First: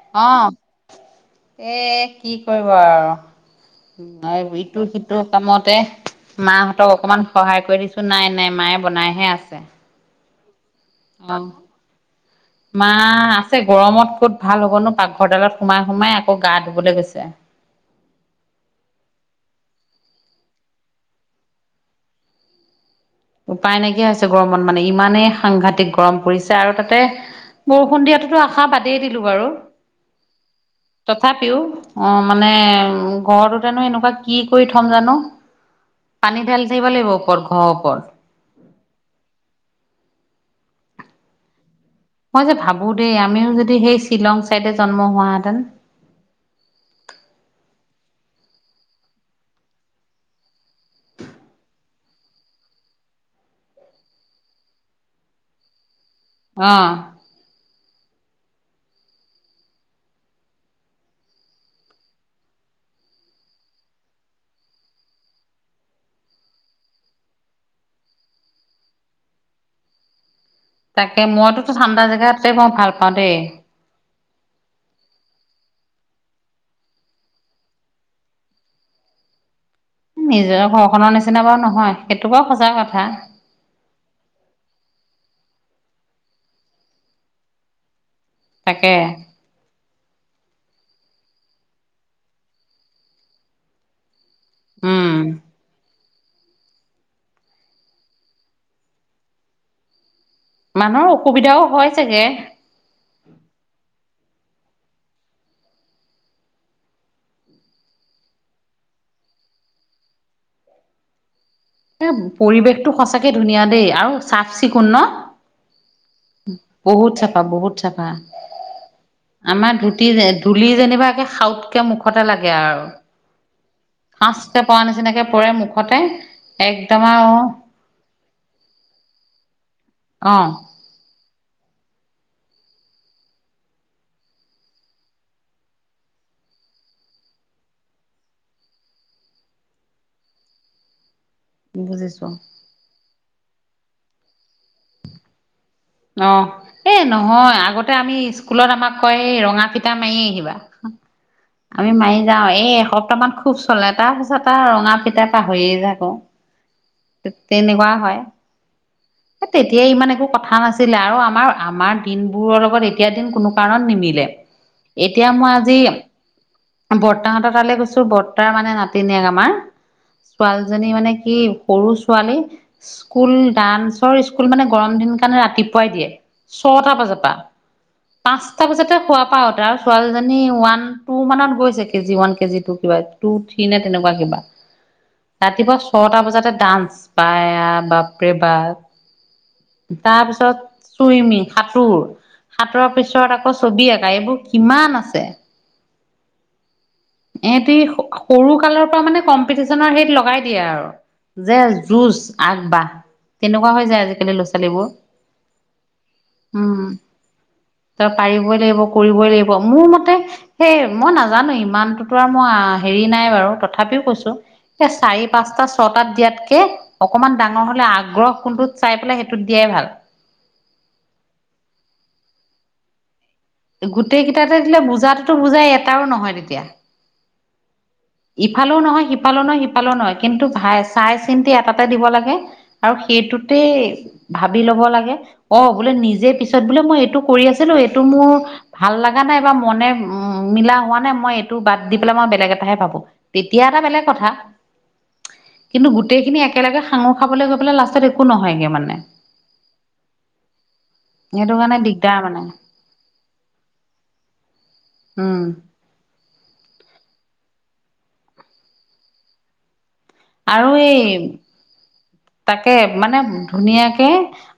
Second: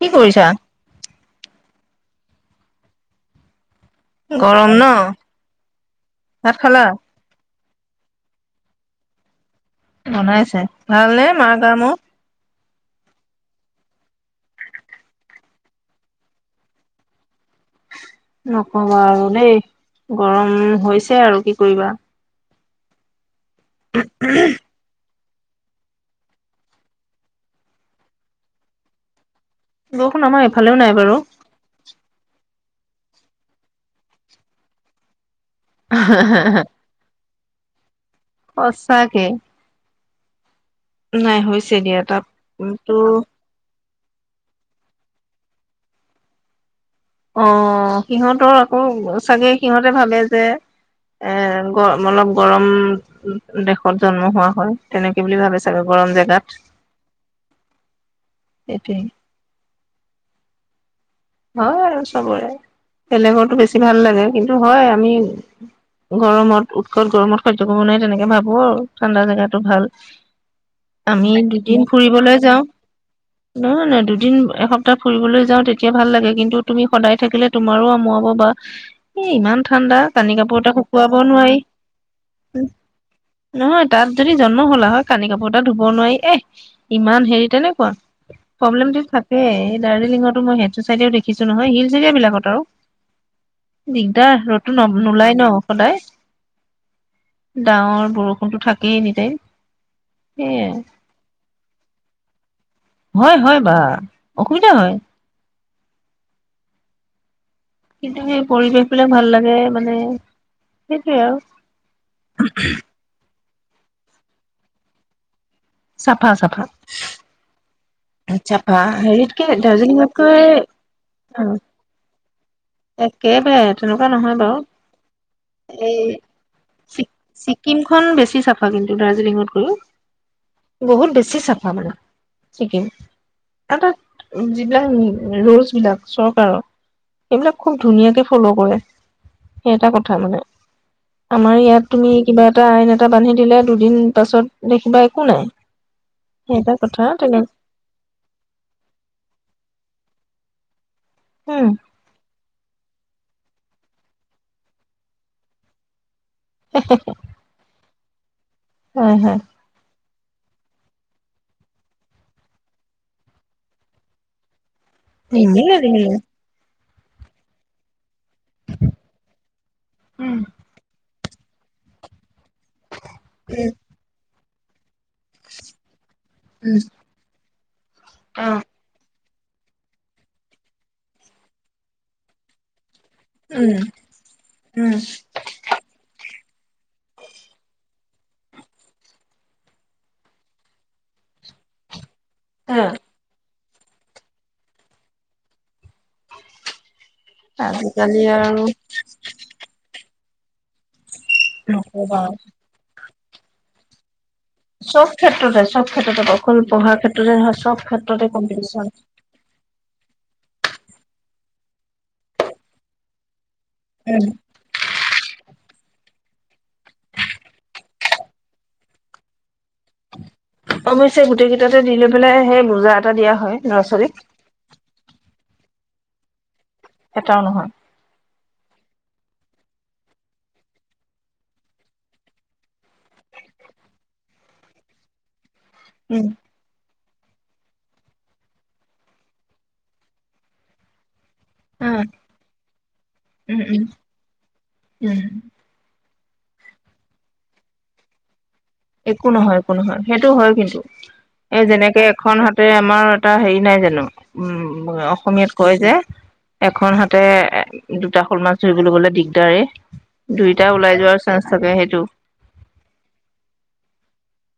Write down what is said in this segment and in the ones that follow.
কি অ কৰিছা? এ কি কৰিব আৰ গৰম ন? ইটো সিটো কামতে ভাত খালা? মাকহঁতক অকমান সহায় কৰি দিছোঁ নাই নাই মায়ে বনাইহে আছে। বনাইছে ভালনে অ', মাৰ গা-মূৰ? মা আছে গৰমত ক'ত ভাল হ'বনো পাকঘৰডালত সোমাই সোমাই আকৌ গা ধুবলে গৈছে। নকবা আৰু দেই গৰম হৈছে আৰু কি কৰিবা। উপায় নাইকিয়া হৈছে গৰমত মানে ইমানেই সাংঘাতিক গৰম পৰিছে আৰু তাতে বৰষুণ দিয়াতোতো আশা বাদেই দিলো বাৰু। বৰষুণ আমাৰ এইফালেও নাই বাৰু। তথাপিও অ মানে ঘৰতেনো এনেকুৱা কি কৰি থম জানো। পানী ঢালি থাকিব লাগিব ওপৰত ঘৰৰ ওপৰত। সঁচাকে। নাই হৈছে দিয়াত। মই যে ভাবো দেই আমিও যদি সেই শ্বিলং চাইডে জন্ম হোৱাহেঁতেন। অ সিহঁতৰ আকৌ চাগে সিহঁতে ভাবে যে এ গৰ অলপ গৰম উ দেশত জন্ম হোৱা হয়, তেনেকে বুলি ভাবে ছাগে গৰম জেগাত। অ। সেইটোৱেই। হয় আৰু চবৰে বেলেগৰতো বেছি ভাল লাগে কিন্তু হয় আমি গৰমত উৎকত গৰমত সহ্য কৰিব নোৱাৰি তেনেকে ভাবো আৰু ঠাণ্ডা জেগাটো ভাল তাকে আমি মইতো দুদিন ঠাণ্ডা ফুৰিবলৈ জেগাতে যাওঁ মই ভাল পাওঁ দেই। নহয় নহয় দুদিন এসপ্তাহ ফুৰিবলৈ যাওঁ তেতি ভাল লাগে কিন্তু তুমি সদায় থাকিলে তোমাৰো আমুৱাব বা এ ইমান ঠাণ্ডা কানি কাপোৰ নিজৰ এটা ঘৰখনৰ শুকুৱাব নিচিনা নোৱাৰি বাৰু নহয় সেইটো বাৰু সঁচা কথা নহয় তাত যদি জন্ম হলা হয় কানি কাপোৰ এটা ধুব নোৱাৰি এহ ইমান হেৰি তেনেকুৱা তাকে প্ৰব্লেমটো তাতে এই দাৰ্জিলিঙতো মই সেইটো চাইডেও দেখিছো নহয় হিলছ এৰিয়া বিলাকত আৰু দিগদাৰ ৰ'দটো ন উম নোলাই ন সদায় ডাৱৰ, বৰষুণতো থাকেই এনিটাইম মানুহৰ অসুবিধাও হয় চাগে হয় হয় বা অসুবিধা হয়। কিন্তু সেই পৰিৱেশ বিলাক ভাল লাগে মানে সেইটোৱে আৰু হে পৰিৱেশটো সঁচাকে ধুনীয়া দেই আৰু চাফ চিকুণ ন চাফা চাফা বহুত চাফা, বহুত চাফা চাফা হেৰিতকে আমাৰ ধুতি যে দাৰ্জিলিঙতকৈ ধূলি যেনিবা আউট কে মুখতে লাগে আৰু একেবাৰে তেনেকুৱা নহয় বাৰু সাঁচকে পৰা নিচিনাকে পৰে এই মুখতে একদম আৱ ছিকিমখন বেছি চাফা কিন্তু দাৰ্জিলিঙতকৈও অ বহুত বেছি চাফা মানে ছিকিম এ তাত যিবিলাক ৰোলচ বিলাক চৰকাৰ সেইবিলাক খুব ধুনীয়াকে ফ'ল' কৰে সেট' কথা মানে আমাৰ ইয়াত তুমি বুজিছো কিবা এটা আইন এটা বান্ধি দিলে দুদিন পাছত দেখিবা একো নাই অ সেই এটা এ কথা তেনে নহয় আগতে আমি স্কুলত আমাক কয় এই ৰঙা ফিটা মাৰি আহিবা, উম আমি মাৰি যাও এই এসপ্তাহ মান খুব চলে তাৰ পিছত আৰু ৰঙা ফিটা পাহৰিয়ে থাকো [unintelligible] তেনেকুৱা হয় হয় হয় এ তেতিয়া ইমান একো কথা নাছি লে আৰু আমাৰ আমাৰ দিনবোৰৰ লগত এতিয়া দিন কোনো কাৰণত নিমিলে এতিয়া মই নিনিলে আজি নিনিলে বৰ্তাহতৰ তালৈ গৈছো বৰ্তাৰ মানে নাতিনীয়েক আমাৰ উম ছোৱালীজনী মানে কি সৰু ছোৱালী স্কুল ডান্সৰ স্কুল মানে গৰম দিনৰ কাৰণে ৰাতিপুৱাই দিয়ে উম উম ছটা বজাপা, পাঁচটা বজাতে শুৱা পা উঠা ছোৱালীজনী ওৱান টু মানত গৈছে কেজি ওৱান, কেজি টু কিবা টু, থ্ৰী উম নে তেনেকুৱা কিবা উম ৰাতিপুৱা ছটা বজাতে ডান্স পায় বাপৰে বা তাৰ পিছত চুইমিং সাঁতোৰ উম সাঁতোৰাৰ পিছ ছত আকৌ ছবি আঁকা এইবোৰ কিমান আছে। এহতি স আজিকালি সৰু আৰু কালৰ পৰা মানে কম ম্পিটিছনত হেৰিত লগাই দিয়ে আৰু যে নকবা যুজ আৰু আগবাঢ় তেনেকুৱা হৈ যায় আজিকালি ল'ৰা-ছো চব ক্ষেত্ৰতে চব ক্ষেত্ৰতে অকল উম পঢ়াৰ ক্ষেত্ৰতে নহয় চব তই ক্ষেত্ৰতে পাৰিবই লাগিব কম্পিটিশন কৰিবই লাগিব মোৰ মতে সেই মই নাজানো ইমানটোতো আৰু মই হেৰি নাই বাৰু তথাপি তথাপিও উম কৈছোঁ এ চাৰি, পাঁচটা, ছটাত দিয়াতকে অকমান ডাঙৰ হ'লে আগ্ৰহ কোনটোত চাই পেলাই সেইটোত দিয়াই ভাল। অৱশ্যে গোটেই কেইটাতে দি লৈ পেলাই সেই বোজা এটা দিয়া হয়। ল'ৰা ছোৱালীক গোটেই কেইটাতে দিলে বুজাতোটো বুজাই এটাও নহয় তেতিয়া। এটাও নহয়। ইফালেও নহয়, সিফালে নহয়, সিফালে নহয় কিন্তু ভাই চাই চিন্তি এটাতে দিব লাগে। আৰু সেইটোতেই ভাবি ল'ব লাগে অ', বোলে উম নিজে পি পিছত বোলে মই এইটো কৰি আছিলোঁ, এইটো মোৰ ভাল লগা নাই বা মনে উ মিলা হোৱা নাই মই টো বাদ দি উম পেলাই মই বেলেগ এটাহে ভাবোঁ, উম তেতিয়া এটা উম বেলেগ কথা। উম কিন্তু গোটেইখিনি একেলগে সাঙুৰ খাবলৈ গৈ লাষ্টত একো নহয়গে মানে। একো নহয়, একো নহয় সেইটো হয় কিন্তু সেইটো এ কাৰণে যেনেকে দিগদাৰ এখন মানে হাতে আমাৰ এটা হেৰি নাই জানো উম, উম অসমীয়াত কয় যে এখন হাতে এ দুটা শ'ল মাছ ধৰিবলৈ গ'লে দিগদাৰে দুইটা আৰু ওলাই যোৱাৰ এই চান চাগে সেইটো। তাকে মানে ধুনীয়াকে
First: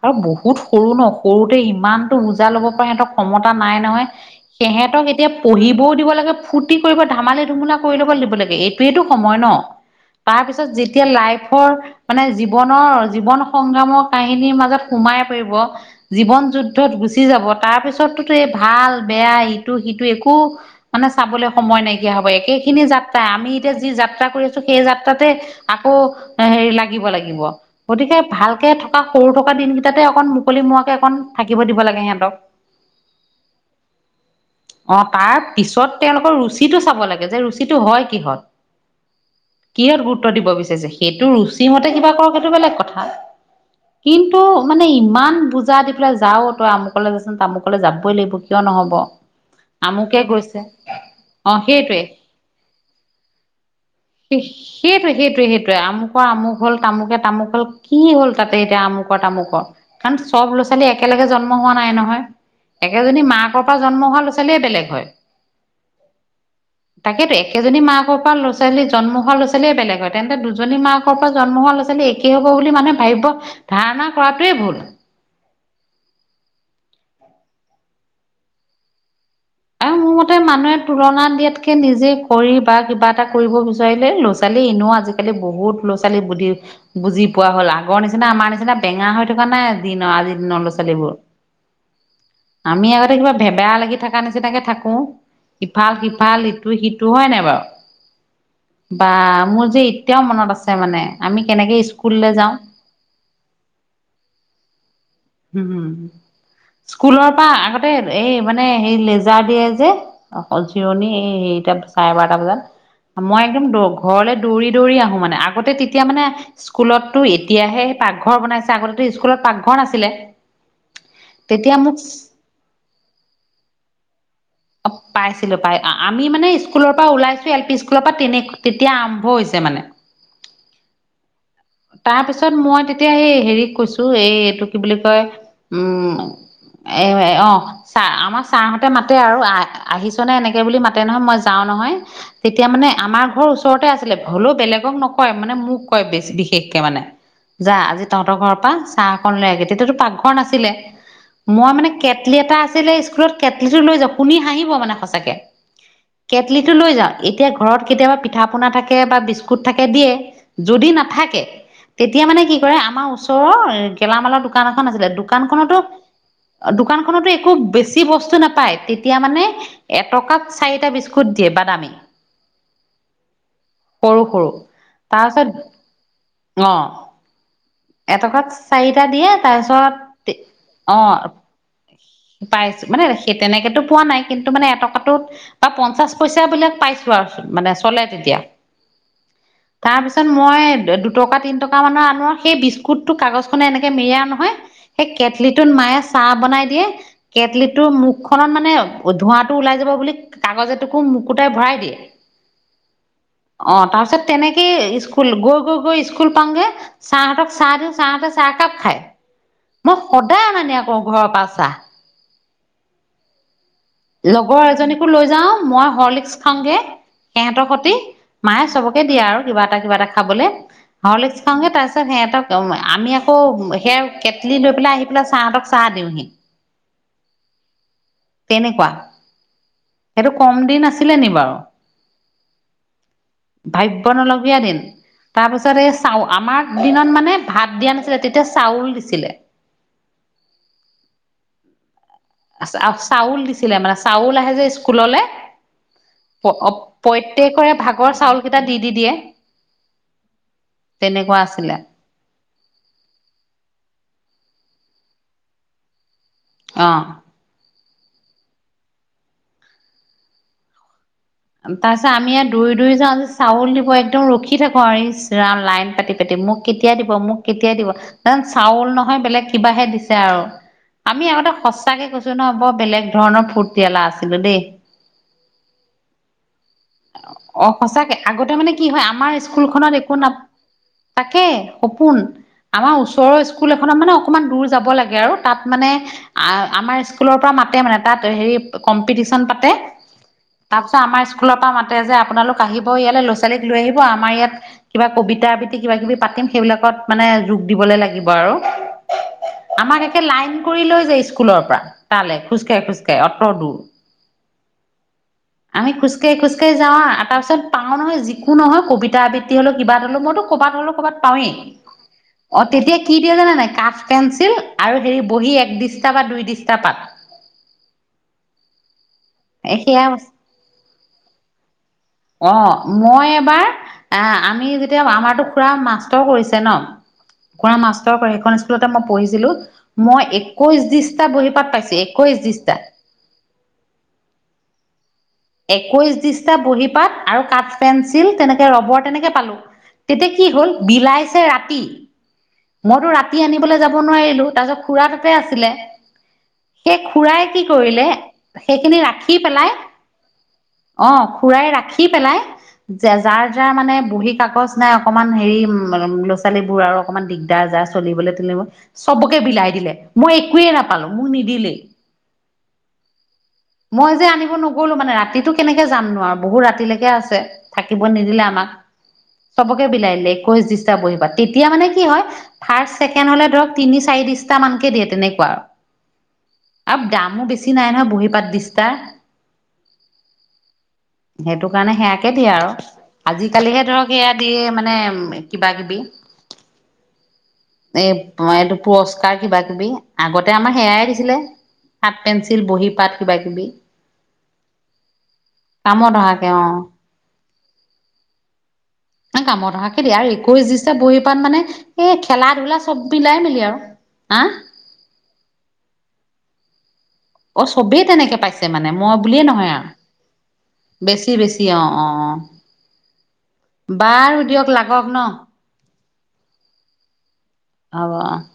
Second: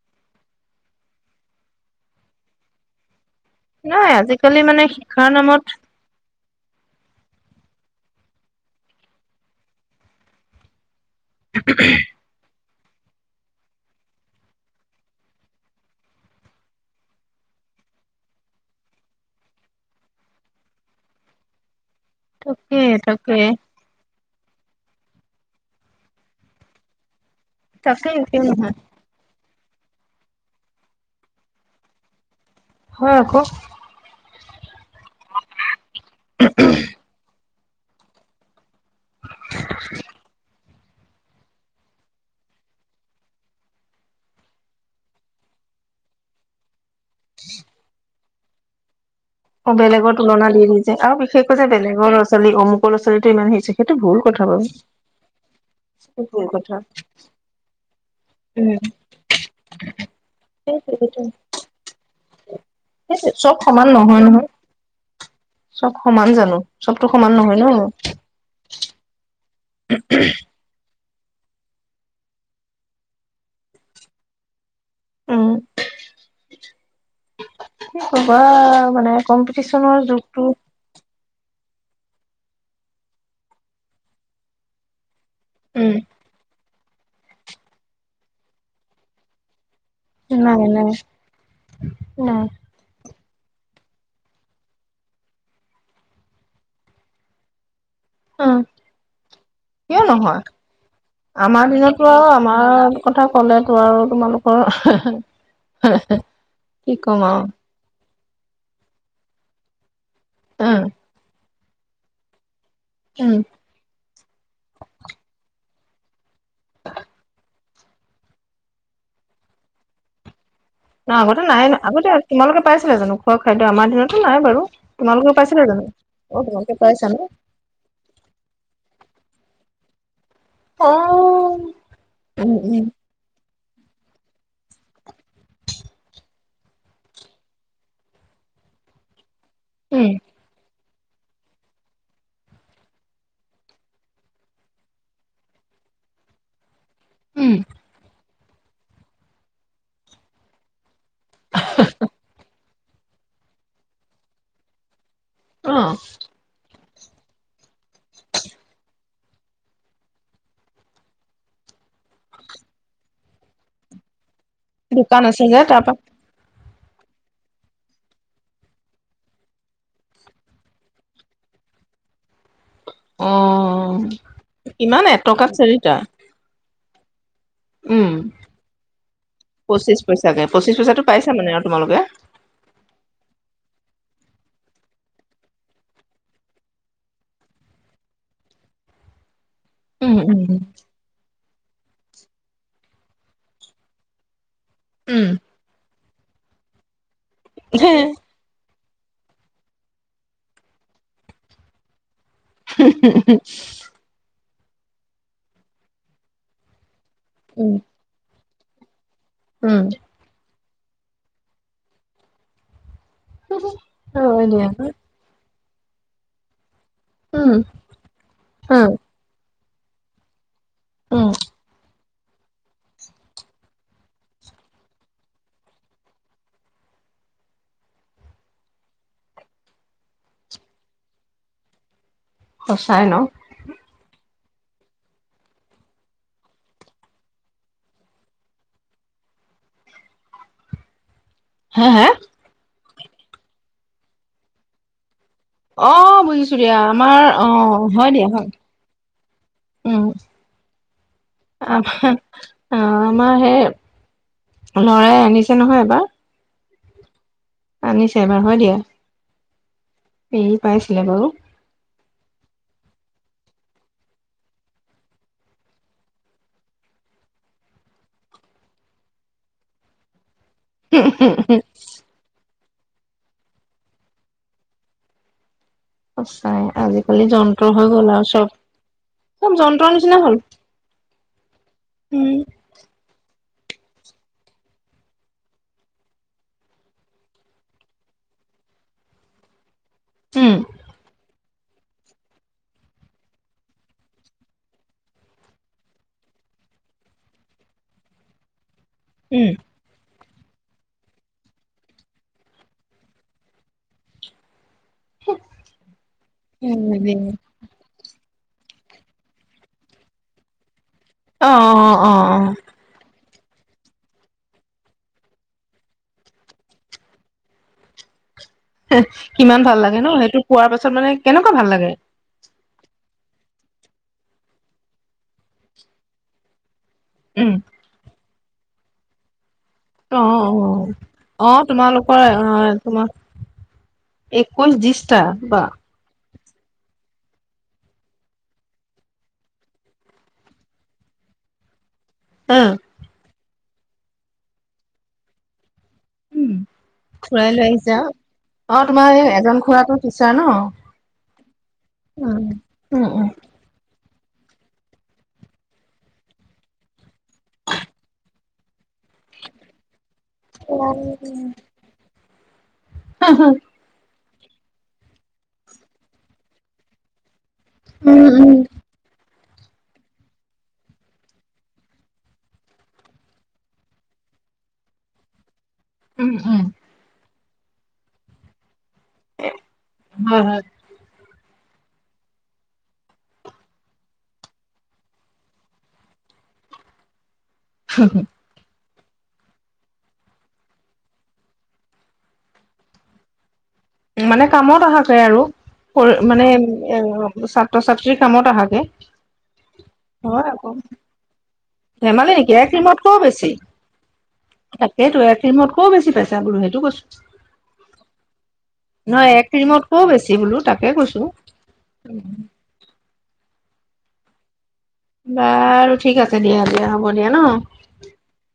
আৰু বহুত সৰু ন সৰুতে ইমানতো বোজা ল'ব পাৰে সিহঁতক ক্ষমতা নাই নহয়, আজিকালি মানে সিহঁতক শিক্ষাৰ এতিয়া নামত পঢ়িবও দিব লাগে। ফূতি কৰিব ধমালি ধুমলা কৰি ল'ব লাগিব লাগে এইটোৱেইটো সময় ন। তাৰপিছত যেতিয়া লাইফৰ মানে জীৱনৰ-জীৱন সংগ্ৰামৰ কাহিনীৰ মাজত সোমাই পৰিব। জীৱন যুদ্ধত গুচি যাব তাৰপিছততো এই ভাল বেয়া ইটো সিটো একো মানে চাবলৈ সময় নাইকিয়া হ'ব, একে তাকে খিনি যাত্ৰা তাকে আমি এতিয়া যি যাত্ৰা কৰি আছোঁ, সেই যাত্ৰাতে আকৌ হেৰি লাগিব, লাগিব। তাকে গতিকে কিয় ভালকে নহয় থকা সৰু থকা দিনকেইটাতে অকণ মুকলি মোৱাকে অকণ থাকিব দিব লাগে সিহঁতক। হয় আকৌ। অ', তাৰ পিছত তেওঁলোকৰ ৰুচিটো চাব লাগে যে ৰুচি সেইটো হয় কিহত, কিহত গুৰুত্ব দিব বিচাৰিছে সেইটো ৰুচি মতে তে কিবা কৰক সেইটো বেলেগ কথা কিন্তু মানে ইমান বুজা দি পেলাই যাও, তই আমুকলৈ যাচোন তই আমুকলৈ যাবই লাগিব। কিয় নহ'ব। অ', বেলেগৰ আমুকে তুলনা গৈছে দি দিছে আৰু অ বিশেষকৈ বেলেগৰ ল'ছালী অমুক লছালী টো ইমান হৈছে। সেইটো ভুল কথা বাৰু সেইটো, সেইটো, সেইটো সেইটো আমুকৰ ভুল আমুক। কথা হ'ল তামুকে তামুক হ'ল কি হ'ল তাতে উম এতিয়া আমুকৰ তামুকৰ কাৰণ চব ল'ৰা ছোৱালী সেইটোৱেটো একেলগে জন্ম হোৱা নাই নহয়, একেজনী সেইটোৱে চব মাকৰ পৰা সমান জন্ম নহয় হোৱা ল'ৰা নহয় ছোৱালীয়ে বেলেগ হয়। চব সমান জানো চবতো সমান নহয় ন। আজি কালি জন্ম হোৱা‌ লছালী বেলেগৰ হয় তেন্তে দুজনী মাকৰ পৰা জন্ম হোৱা ল'ৰা ছোৱালী একেই হ'ব বুলি মানে ভাবিব ধাৰণা কৰাটোৱে ভুল। উম। কি কবা মানে কম আৰু মোৰ মতে মানুহে তুলনা দিয়াতকে নিজে কৰি বা কিবা এটা কৰিব বিচাৰিলে ল'ৰা ছোৱালী এনেও আজিকালি আজিকালি বহুত উম ল'ৰা ছোৱালী বুজি পোৱা হ'ল আগৰ নিচিনা আমাৰ নিচিনা বেঙা হৈ থকা নাই। নৰ আজিৰ নাই দিনৰ ল'ৰা নাই লছালীবোৰ নাই আমি আগতে কিবা ভেবেয়া লাগি থাকে। নিচিনাকে থাকো ইফাল সিফাল ইটো সিটো হয় নাই বাৰু। অ বা মোৰ যে কিয় এতিয়াও নহয় মনত আছে মানে আমি আমাৰ কেনেকে দিনতো আৰু স্কুললৈ যাওঁ। আমাৰ কথা ক'লে তো আৰু তোমালোকৰ উম হম কি ক'ম স্কুলৰ আৰু পৰা আহা তাতে এই মানে হে লেজাৰ দিয়ে যে অকল উম চিৰণি এই হেটা চাৰে বাৰটা বজাত উম মই একদম দৌ ঘৰলে দৌৰি দৌৰি আহো মানে আগতে তেতিয়া মানে স্কুলতো এতিয়াহে পাকঘৰ বনাইছে আগতে স্কুলত পাকঘৰ নাছিলে। নহ আগতে নাই তেতিয়া নাই মোক আগতে তোমালোকে পাইছিলা জানো খোৱা খাদ্য আমাৰ দিনতো নাই বাৰু। তোমালোকে পাইছিলো পাইছিলা পাই জানো আমি অ মানে তোমালোকে স্কুলৰ পাইছা পৰা নে! ওলাইছো এল পি স্কুলৰ পৰা তেনে তেতিয়া আৰম্ভ হৈছে মানে। অ তাৰপিছত মই তেতিয়া এই হেৰি কৈছো এই এইটো কি বুলি কয় উম এ অ চা আমাৰ ছাৰহঁতে মাতে আৰু উম আহিছনে এনেকে বুলি মাতে নহয় মই যাওঁ নহয় তেতিয়া মানে আমাৰ ঘৰ ওচৰতে আছিলে হলেও বেলেগক নকয় মানে মোক কয় বেছি বিশেষকে মানে উম যা আজি তহঁতৰ ঘৰৰ পৰা চাহকন লৈ আহগে তেতিয়াতো পাকঘৰ নাছিলে। মই মানে কেটলি এটা আছিলে স্কুলত কেটলিটো লৈ যাওঁ শুনি হাঁহিব মানে সচাকে। অ'। কেটলিটো লৈ যাওঁ এতিয়া ঘৰত কেতিয়াবা পিঠা পনা থাকে বা বিস্ থাকে দিয়ে যদি নাথাকে তেতিয়া মানে কি কৰে আমাৰ ওচৰৰ গেলামালৰ দোকান এখন আছিলে দোকান আছে যে দোকানখনতো তাৰপা দোকানখনতো একো বেছি বস্তু নাপায় তেতিয়া মানে এটকাত চাৰিটা বিস্কুট দিয়ে বাদামী [inaudible] অ', সৰু সৰু কিমান তাৰপিছত এটকাত চাৰিটা? অ উম এটকাত চাৰিটা দিয়ে তাত পঁচিশ পইচাকে পঁচিছ পইচাটো পাইছা মানে আৰু তোমালোকে? পাইছো মানে সেই তেনেকেতটো পোৱা নাই কিন্তু মানে এটকাটোত বা পঞ্চাশ পইচা বিলাক পাইছো আৰু মানে চলে তেতিয়া। [inaudible] তাৰ পিছত উম মই দুটকা তিন টকা মানৰ আনো সেই বিস্কুট টো কাগজ খনে এনেকে মেৰিয় আনো উম কেটলীটো মায়ে চাহ বনাই দিয়ে কেটলীটো হে খত মানে ধোঁৱাটো ওলাই যাব বুলি কাগজ এটোকো মুকুটাই ভৰাই দিয়ে। অ', তাৰপিছত তেনেকে স্কুল গৈ গৈ গৈ স্কুল পাওঁগে। চাৰহতক উম চাহ দিওঁ চাৰহহতে চাহ কাপ খায় উম মই সদায় অনা নিয়া কৰো ঘৰৰ পৰা চাহ। উম। লগৰ এজনীকো লৈ যাওঁ মই হৰ্লিক্স খাওঁগে উম সিহঁতৰ সতি মায়ে উম চবকে দিয়া আৰু কিবা এটা কিবা এটা খাবলৈ উম হৰলিক্স খাওঁগে তাৰ সিহঁতক আমি আকৌ সেই কেটলি লৈ পেলাই আহি পেলাই চাহঁতক চাহ দিওঁহি। বা সেইটো কম দিন আছিলে নি বাৰু? সঁচাই ন। ভাবিব নলগীয়া দিন। তাৰপিছত এই চাউ আমাৰ দিনত মানে ভাত দিয়া নাছিলে তেতিয়া চাউল দিছিলে হে হা? চাউল দিছিলে মানে চাউল আহে যে স্কুললৈ অ বুজিছো দিয়া আমাৰ অ প্ৰইতেকৰে হয় ভাগৰ দিয়া চাউল হয় কেইটা দি দি দিয়ে। তেনেকুৱা আছিলে আ অ আমাৰ সেই লৰাই আনিছে নহয় এবাৰ। অ, আনিছে এবাৰ হয় দিয়া। পেৰি পাইছিলে বাৰু তাৰ পিছত আমি ই দৌৰি দৌৰি যাওঁ যে চাউল দিব একদম ৰখি থাকো আৰু লাইন পাতি পাতি মোক কেতিয়াই দিব মোক কেতিয়াাই দিব চাউল নহয় বেলেগ কিবাহে দিছে আৰু আমি আগতে সঁচাকে কৈছো ন বৰ বেলেগ ধৰণৰ ফূৰ্তিয়ালা আছিলো দেই। সঁচাই আজি, অ সঁচাকে আগতে মানে কি হয় আমাৰ চব যন্ত্ৰৰ স্কুলখনত একো নিচিনা নাপ হ'ল তাকে সপোন। উম আমাৰ ওচৰৰ স্কুল এখনত মানে অকমান দূৰ যাব লাগে আৰু তাত মানে আ আমাৰ স্কুলৰ পৰা মাতে মানে তাত হেৰি কম্পিটিশন পাতে। উম। তাৰপিছত আমাৰ স্কুলৰ পৰা মাতে যে আপোনালোক আহিব ইয়াল ল'ৰা ছোৱালীক লৈ আহিব আমাৰ ইয়াত কিবা কবিতা আবৃত্তি কিবা কিবি পাতিম সেইবিলাকত মানে যোগ দিবলে লাগিব আৰু উম, আমাক একে লাইন কৰি লৈ যায় স্কুলৰ পৰা তালে খোজকাঢ়ি খোজকাঢ়ি অত দূৰ। [unintelligible] আমি খোজকাঢ়ি খোজকাঢ়ি যাওঁ আৰু উম তাৰ পাছত, পাওঁ নহয় যিকো নহয় কবিতা আবৃত্তি হলো কিবা হলও মইতো কবাত হলো কবাত অ পাৱেই, অ অ অ তেতিয়া কি দিয়ে জানা নাই কাঠ পেঞ্চিল আৰু হেৰি বহী এক ডিষ্টা বা দুই ডিষ্টা পাত। কিমান ভাল লাগে সেয়া ন সেইটো কোৱাৰ পাছত মানে কেনেকুৱা ভাল লাগে। অঁ মই এবাৰ। এ আমি যেতিয়া আমাৰো খুৰা মাষ্টাৰ কৰিছে ন। উম খুৰা মাষ্টৰ কৰে সেইখন স্কুলতে মই পঢ়িছিলো। অ মই অ একৈশ দিশটা অ বহি পাত পাইছো তোমালোকৰ একৈশ আহ দিশটা। তোমাৰ একৈশ ডিছটা বা, একৈশ দিশটা বহী পাত আৰু কাঠ পেঞ্চিল তেনেকে ৰবৰ তেনেকে পালো। তেতিয়া কি হল বিলাইছে ৰাতি। উম মইতো ৰাতি আনিবলৈ যাব নোৱাৰিলো তাৰপিছত খুৰাৰ তাতে আছিলে। সেই খুৰাই কি লৈ আহিছা কৰিলে সেইখিনি ৰাখি পেলাই, পইচা ন, অ খুৰাই ৰাখি পেলাই উম উম উম যাৰ, তাৰ মানে বঢ়ী কাগজ নাই অকনমান হেৰি উম ল'ৰা ছোৱালীবোৰ আৰু অকনমান দিগদাৰ যাৰ চলিবলৈ থলিবলৈ। চবকে বিলাই দিলে মই একোৱে নাপালো মোক নিদিলেই। [unintelligible] মই যে আনিব নগ'লো মানে ৰাতিটো কেনেকে যামনো আৰু বহুত ৰাতিলৈকে আছে। থাকিব নিদিলে আমাক চবকে বিলাই দিলে একৈশ দিশটা বহিপাট তেতিয়া মানে কি হয়। ফাৰ্ষ্ট ছেকেণ্ড হলে ধৰক তিনি চাৰি দিশটা মানকে দিয়ে তেনেকুৱা আৰু উম উম, আৰু দামো বেছি নাই নহয় বহী পাত দিছটাৰ। হয় হয়। সেইটো কাৰণে সেয়াকে দিয়ে আৰু আজিকালিহে ধৰক সেয়া দিয়ে মানে কিবা কিবি। [inaudible] [unintelligible] তোমাৰ এইটো পুৰস্কাৰ কিবা কিবি আগতে আমাৰ সেয়াই দিছিলে কাঠ পেঞ্চিল বহী পাত। কিবা কিবি। মানে কামত অহাকে আৰু কামত মানে। অহাকে অ [unintelligible] ছাত্ৰ ছাত্ৰীৰ কামত আহাকে। কামত আহাকে দিয়া আৰু হয় আকৌ একৈশ দিছটা বহীৰ পাট মানে এই ধেমালি খেলা নেকি এক ধূলা চব ক্ৰীমতকৈও মিলাই বেছি মিলি আৰু। আ তাকেইতো এৰিমতকেও বেছি পাইছা বুলো সেইটো কৈছোঁ। অ চবেই তেনেকে পাইছ মানে মই বুলিয়ে এক নহয় ক্ৰীমতকৈও বেছি বোলো তাকে [unintelligible] কৈছো বেছি, বেছি অ, অ, অ। বাৰু দিয়ক লাগক নহ। বাৰু ঠিক আছে দিয়া, দিয়া হ'ব দিয়া নহ। হ'ব।